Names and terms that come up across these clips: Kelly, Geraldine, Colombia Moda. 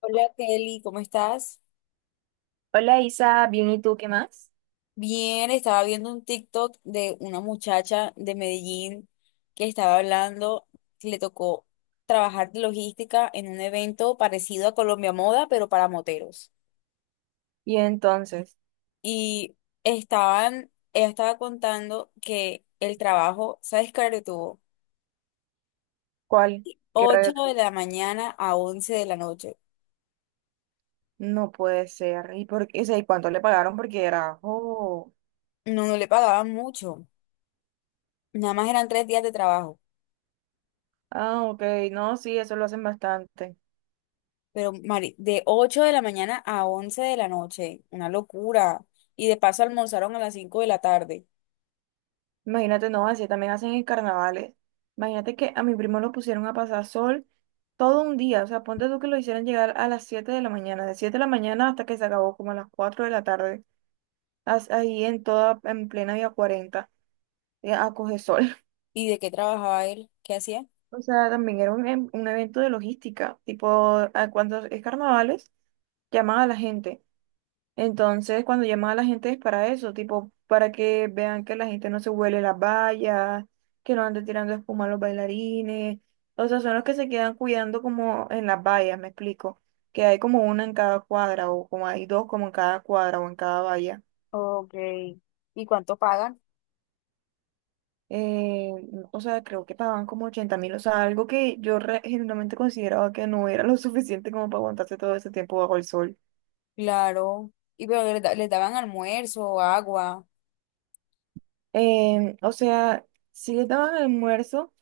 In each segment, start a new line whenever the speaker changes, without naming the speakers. Hola Kelly, ¿cómo estás?
Hola Isa, bien, ¿y tú qué más?
Bien, estaba viendo un TikTok de una muchacha de Medellín que estaba hablando, que le tocó trabajar de logística en un evento parecido a Colombia Moda, pero para moteros.
Y entonces,
Y estaban, ella estaba contando que el trabajo, ¿sabes qué hora tuvo?
¿cuál? ¿Qué
8
reto?
de la mañana a 11 de la noche.
No puede ser. ¿Y por qué? O sea, ¿y cuánto le pagaron? Porque era, oh,
No, no le pagaban mucho, nada más eran 3 días de trabajo.
ah, ok, no, sí, eso lo hacen bastante.
Pero, Mari, de 8 de la mañana a 11 de la noche, una locura. Y de paso almorzaron a las 5 de la tarde.
Imagínate, no, así también hacen en carnavales. Imagínate que a mi primo lo pusieron a pasar sol todo un día. O sea, ponte tú que lo hicieran llegar a las 7 de la mañana, de 7 de la mañana hasta que se acabó como a las 4 de la tarde, ahí en toda, en plena Vía 40, a coger sol.
¿Y de qué trabajaba él? ¿Qué hacía?
O sea, también era un evento de logística, tipo, cuando es carnavales, llaman a la gente. Entonces, cuando llaman a la gente es para eso, tipo, para que vean que la gente no se huele las vallas, que no ande tirando espuma a los bailarines. O sea, son los que se quedan cuidando como en las vallas, me explico. Que hay como una en cada cuadra, o como hay dos como en cada cuadra o en cada valla.
Ok. ¿Y cuánto pagan?
eh, o sea, creo que pagaban como 80.000, o sea, algo que yo genuinamente consideraba que no era lo suficiente como para aguantarse todo ese tiempo bajo el sol.
Claro. Y pero les, les daban almuerzo, agua.
O sea, sí les daban almuerzo,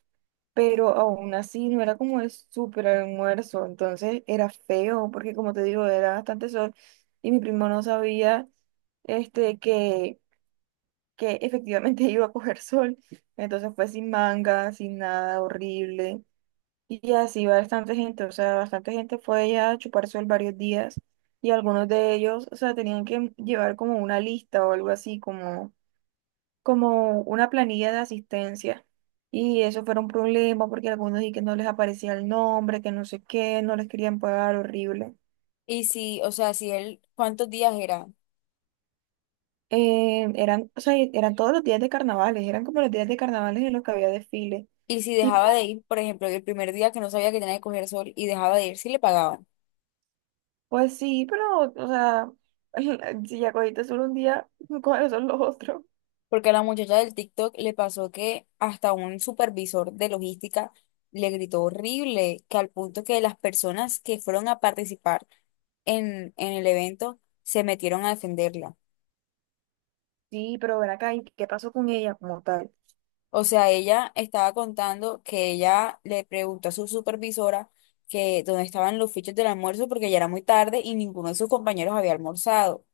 pero aún así no era como el súper almuerzo, entonces era feo, porque como te digo, era bastante sol y mi primo no sabía este, que efectivamente iba a coger sol, entonces fue sin manga, sin nada, horrible. Y así bastante gente, o sea, bastante gente fue allá a chupar sol varios días y algunos de ellos, o sea, tenían que llevar como una lista o algo así, como, como una planilla de asistencia. Y eso fue un problema porque algunos y que no les aparecía el nombre, que no sé qué, no les querían pagar, horrible.
Y si, o sea, si él, ¿cuántos días era?
Eran, o sea, eran todos los días de carnavales, eran como los días de carnavales en los que había desfile.
Y si
Tipo,
dejaba de ir, por ejemplo, el primer día que no sabía que tenía que coger sol y dejaba de ir, sí le pagaban.
pues sí, pero, o sea, si ya cogiste solo un día, ¿cuáles son los otros?
Porque a la muchacha del TikTok le pasó que hasta un supervisor de logística le gritó horrible, que al punto que las personas que fueron a participar en el evento se metieron a defenderla.
Sí, pero ven acá, ¿y qué pasó con ella como tal?
O sea, ella estaba contando que ella le preguntó a su supervisora que dónde estaban los fichos del almuerzo porque ya era muy tarde y ninguno de sus compañeros había almorzado.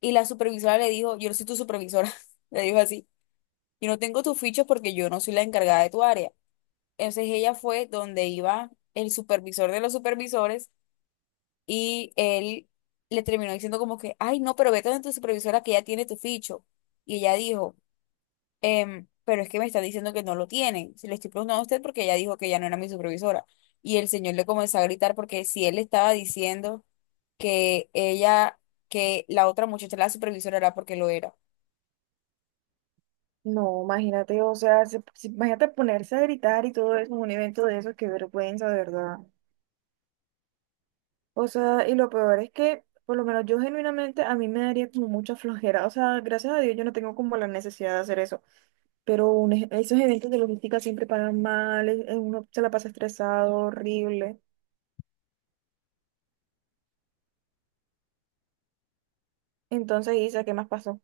Y la supervisora le dijo, yo no soy tu supervisora, le dijo así, yo no tengo tus fichos porque yo no soy la encargada de tu área. Entonces ella fue donde iba el supervisor de los supervisores y él le terminó diciendo como que, ay, no, pero vete donde tu supervisora que ya tiene tu ficho. Y ella dijo, "Em, pero es que me está diciendo que no lo tiene. Se le estoy preguntando a usted porque ella dijo que ya no era mi supervisora. Y el señor le comenzó a gritar porque si él le estaba diciendo que ella, que la otra muchacha, la supervisora, era porque lo era.
No, imagínate, o sea, imagínate ponerse a gritar y todo eso en un evento de esos, qué vergüenza, de verdad. O sea, y lo peor es que, por lo menos yo genuinamente, a mí me daría como mucha flojera. O sea, gracias a Dios yo no tengo como la necesidad de hacer eso. Pero esos eventos de logística siempre pagan mal, uno se la pasa estresado, horrible. Entonces, Isa, ¿qué más pasó?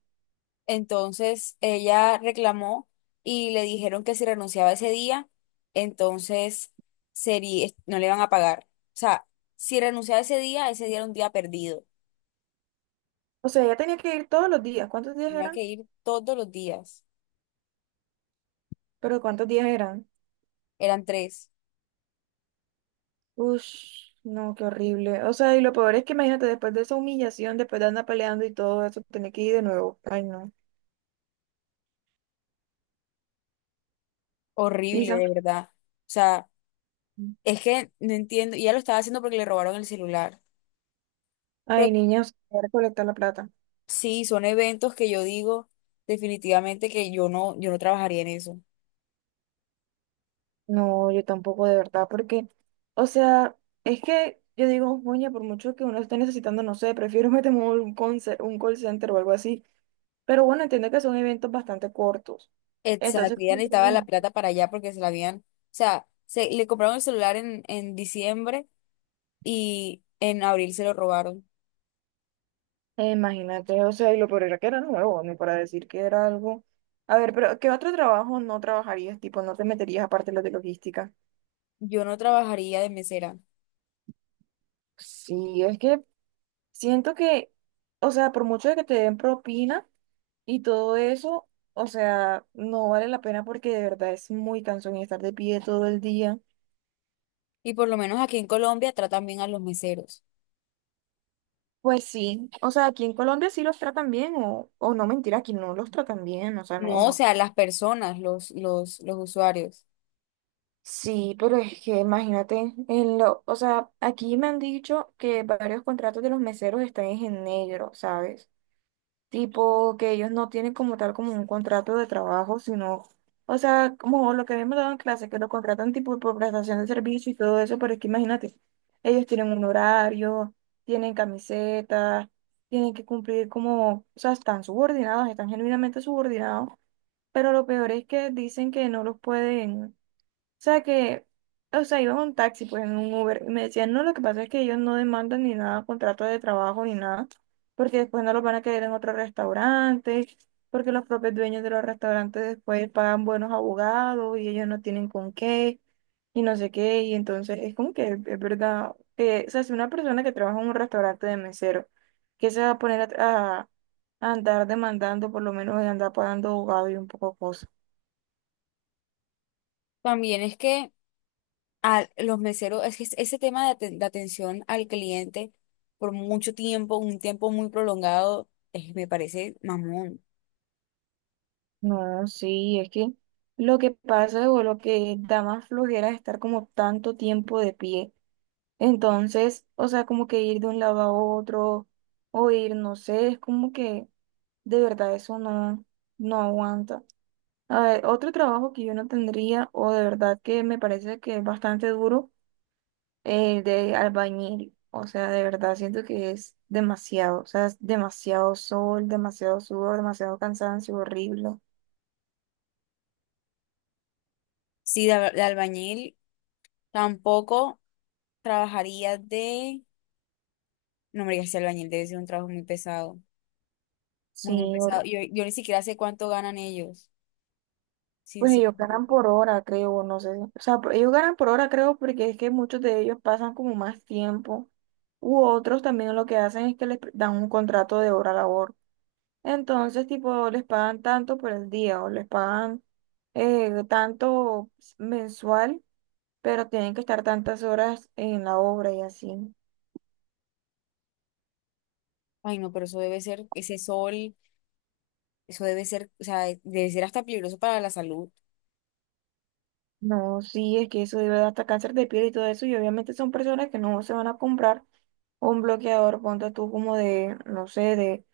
Entonces ella reclamó y le dijeron que si renunciaba ese día, entonces sería, no le iban a pagar. O sea, si renunciaba ese día era un día perdido.
O sea, ella tenía que ir todos los días. ¿Cuántos días
Tenía
eran?
que ir todos los días.
Pero ¿cuántos días eran?
Eran tres.
Ush, no, qué horrible. O sea, y lo peor es que imagínate, después de esa humillación, después de andar peleando y todo eso, tener que ir de nuevo. Ay, no.
Horrible,
Isa.
de verdad. O sea, es que no entiendo. Y ella lo estaba haciendo porque le robaron el celular.
Ay,
Pero
niños, voy a recolectar la plata.
sí, son eventos que yo digo definitivamente que yo no, yo no trabajaría en eso.
No, yo tampoco, de verdad, porque, o sea, es que yo digo, oye, por mucho que uno esté necesitando, no sé, prefiero meterme a un call center o algo así. Pero bueno, entiendo que son eventos bastante cortos.
Exacto,
Entonces,
ya necesitaba la plata para allá porque se la habían, o sea, se, le compraron el celular en diciembre y en abril se lo robaron.
Imagínate, o sea, y lo peor era que era nuevo, ni para decir que era algo. A ver, pero ¿qué otro trabajo no trabajarías? Tipo, no te meterías aparte de los de logística.
Yo no trabajaría de mesera.
Sí, es que siento que, o sea, por mucho de que te den propina y todo eso, o sea, no vale la pena porque de verdad es muy cansón y estar de pie todo el día.
Y por lo menos aquí en Colombia tratan bien a los meseros.
Pues sí, o sea, aquí en Colombia sí los tratan bien, o no mentira, aquí no los tratan bien, o sea, no,
No, o
no.
sea, las personas, los usuarios.
Sí, pero es que imagínate, o sea, aquí me han dicho que varios contratos de los meseros están en negro, ¿sabes? Tipo que ellos no tienen como tal como un contrato de trabajo, sino, o sea, como lo que habíamos dado en clase, que lo contratan tipo por prestación de servicio y todo eso, pero es que imagínate, ellos tienen un horario, tienen camisetas, tienen que cumplir como, o sea, están subordinados, están genuinamente subordinados, pero lo peor es que dicen que no los pueden sea que, o sea, iba en un taxi, pues en un Uber, y me decían, no, lo que pasa es que ellos no demandan ni nada, contrato de trabajo ni nada, porque después no los van a querer en otro restaurante, porque los propios dueños de los restaurantes después pagan buenos abogados y ellos no tienen con qué, y no sé qué, y entonces es como que es verdad, que, o sea, si una persona que trabaja en un restaurante de mesero, que se va a poner a andar demandando, por lo menos de andar pagando abogado y un poco cosas.
También es que a los meseros, es que ese tema de, de atención al cliente por mucho tiempo, un tiempo muy prolongado, me parece mamón.
No, sí, es que lo que pasa o lo que da más flojera es estar como tanto tiempo de pie. Entonces, o sea, como que ir de un lado a otro o ir, no sé, es como que de verdad eso no, no aguanta. A ver, otro trabajo que yo no tendría o de verdad que me parece que es bastante duro, el de albañil. O sea, de verdad siento que es demasiado, o sea, es demasiado sol, demasiado sudor, demasiado cansancio, horrible.
Sí, de, de albañil tampoco. Trabajaría de... No, hombre, ya sea albañil debe ser un trabajo muy pesado.
Sí.
Muy, muy pesado. Yo ni siquiera sé cuánto ganan ellos,
Pues ellos ganan
sinceramente.
por hora, creo, no sé. O sea, ellos ganan por hora, creo, porque es que muchos de ellos pasan como más tiempo. U otros también lo que hacen es que les dan un contrato de hora labor. Entonces, tipo, les pagan tanto por el día o les pagan tanto mensual, pero tienen que estar tantas horas en la obra y así.
Ay, no, pero eso debe ser, ese sol, eso debe ser, o sea, debe ser hasta peligroso para la salud.
No, sí, es que eso debe dar hasta cáncer de piel y todo eso, y obviamente son personas que no se van a comprar un bloqueador, ponte tú como de, no sé, de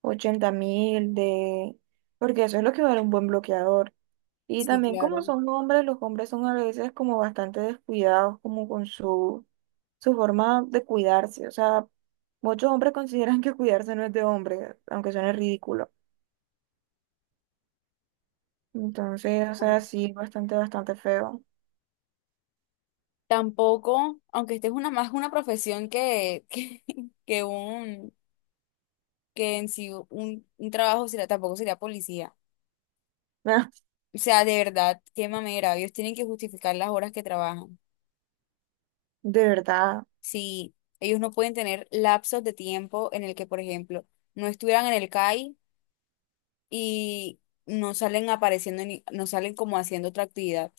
80.000 de. Porque eso es lo que vale un buen bloqueador. Y
Sí,
también como
claro.
son hombres, los hombres son a veces como bastante descuidados, como con su forma de cuidarse. O sea, muchos hombres consideran que cuidarse no es de hombre, aunque suene ridículo. Entonces, o sea, sí, bastante, bastante feo.
Tampoco, aunque esta es una más una profesión que, que un, que en sí un trabajo sería tampoco sería policía. O sea, de verdad, qué mamera. Ellos tienen que justificar las horas que trabajan.
De verdad.
Si ellos no pueden tener lapsos de tiempo en el que, por ejemplo, no estuvieran en el CAI y no salen apareciendo, ni, no salen como haciendo otra actividad.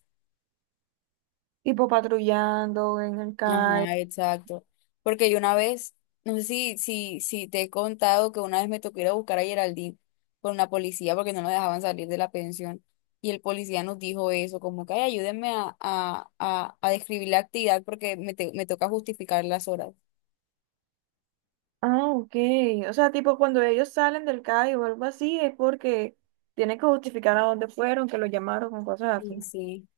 Tipo patrullando en el calle.
Ajá, exacto. Porque yo una vez, no sé si te he contado que una vez me tocó ir a buscar a Geraldine con la policía porque no nos dejaban salir de la pensión. Y el policía nos dijo eso, como que "Ay, ayúdenme a describir la actividad porque me, me toca justificar las horas.
Ah, ok. O sea, tipo cuando ellos salen del CAI o algo así, es porque tienen que justificar a dónde fueron, que los llamaron con cosas así.
Sí, sí.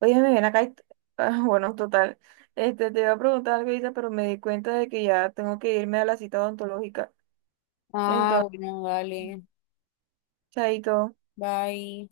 Oye, me ven acá y ah, bueno, total. Este, te iba a preguntar algo, Isa, pero me di cuenta de que ya tengo que irme a la cita odontológica.
Ah,
Entonces,
bueno, dale.
chaito.
Bye.